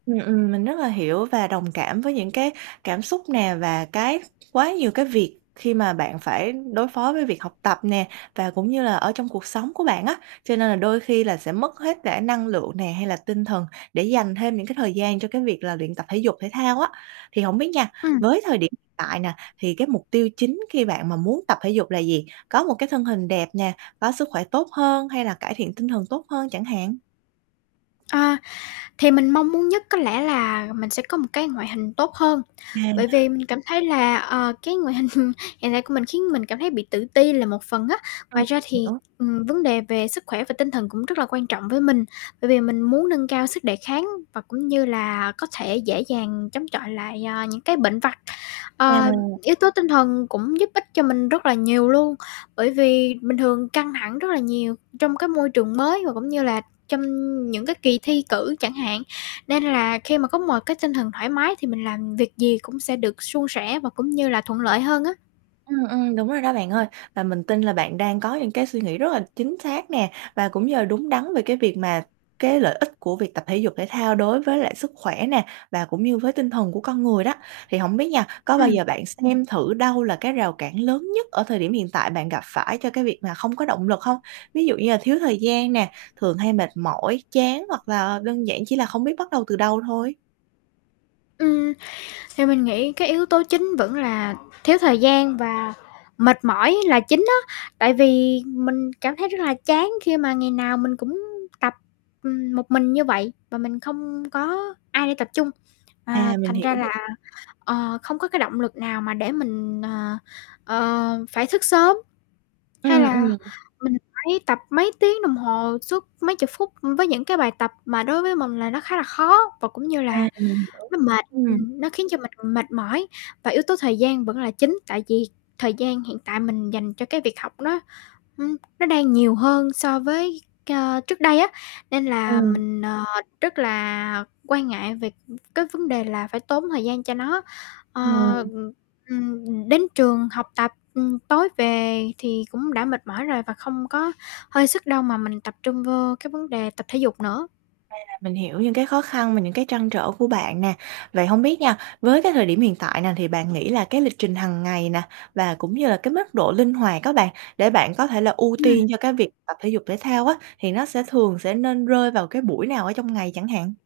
Ừm, ừm, mình rất là hiểu và đồng cảm với những cái cảm xúc nè, và cái quá nhiều cái việc khi mà bạn phải đối phó với việc học tập nè, và cũng như là ở trong cuộc sống của bạn á, cho nên là đôi khi là sẽ mất hết cả năng lượng nè hay là tinh thần để dành thêm những cái thời gian cho cái việc là luyện tập thể dục thể thao á. Thì hổng biết nha, Ừm. với thời điểm hiện tại nè thì cái mục tiêu chính khi bạn mà muốn tập thể dục là gì? Có một cái thân hình đẹp nè, có sức khỏe tốt hơn hay là cải thiện tinh thần tốt hơn chẳng hạn? Ờ, thì mình mong muốn nhất có lẽ là mình sẽ có một cái ngoại hình tốt hơn, bởi À. vì mình cảm thấy là, ờ, cái ngoại hình hiện tại của mình khiến mình cảm thấy bị tự ti là một phần á. Ừm, Ngoài ra mình thì, hiểu. ừm, vấn đề về sức khỏe và tinh thần cũng rất là quan trọng với mình, bởi vì mình muốn nâng cao sức đề kháng và cũng như là có thể dễ dàng chống chọi lại, a, những cái bệnh vặt. Ờ, À. yếu tố tinh thần cũng giúp ích cho mình rất là nhiều luôn, bởi vì bình thường căng thẳng rất là nhiều trong cái môi trường mới và cũng như là trong những cái kỳ thi cử chẳng hạn, nên là khi mà có một cái tinh thần thoải mái thì mình làm việc gì cũng sẽ được suôn sẻ và cũng như là thuận lợi hơn á. Ừm, ừm, đúng rồi đó bạn ơi, và mình tin là bạn đang có những cái suy nghĩ rất là chính xác nè, và cũng như là đúng đắn về cái việc mà cái lợi ích của việc tập thể dục thể thao đối với lại sức khỏe nè, và cũng như với tinh thần của con người đó. Thì hổng biết nha, có bao Ừm. giờ bạn xem thử đâu là cái rào cản lớn nhất ở thời điểm hiện tại bạn gặp phải cho cái việc mà không có động lực hông? Ví dụ như là thiếu thời gian nè, thường hay mệt mỏi, chán hoặc là đơn giản chỉ là không biết bắt đầu từ đâu thôi. Ừm. Thì mình nghĩ cái yếu tố chính vẫn là thiếu thời gian và mệt mỏi là chính á, tại vì mình cảm thấy rất là chán khi mà ngày nào mình cũng tập, ừm, một mình như vậy và mình không có ai đi tập chung, À, à, mình thành hiểu ra là, [unintelligible] ờ, không có cái động lực nào mà để mình, ờ, ờ, phải xức sớm. Hay Ừm, là ừm. mình phải tập mấy tiếng đồng hồ suốt mấy chục phút, ưm, với những cái bài tập mà đối với mình là nó khá là khó và cũng như À, là mình hiểu, nó mệt, ừm. ừm, nó khiến cho mình mệt mỏi, và yếu tố thời gian vẫn là chính, tại vì thời gian hiện tại mình dành cho cái việc học nó, ưm, nó đang nhiều hơn so với, ơ, trước đây á, nên là Ừm. mình, ờ, rất là quan ngại về cái vấn đề là phải tốn thời gian cho nó. Ờ, Ừm. ừm, ừm, đến trường học tập, ừm, tối về thì cũng đã mệt mỏi rồi và không có hơi sức đâu mà mình tập trung vô cái vấn đề tập thể dục nữa. À, mình hiểu những cái khó khăn và những cái trăn trở của bạn nè. Vậy hông biết nha, với cái thời điểm hiện tại nè thì bạn nghĩ là cái lịch trình hàng ngày nè, và cũng như là cái mức độ linh hoạt á, bạn để bạn có thể là ưu Ừm. tiên cho cái việc tập thể dục thể thao á thì nó sẽ thường sẽ nên rơi vào cái buổi nào ở trong ngày chẳng hạn?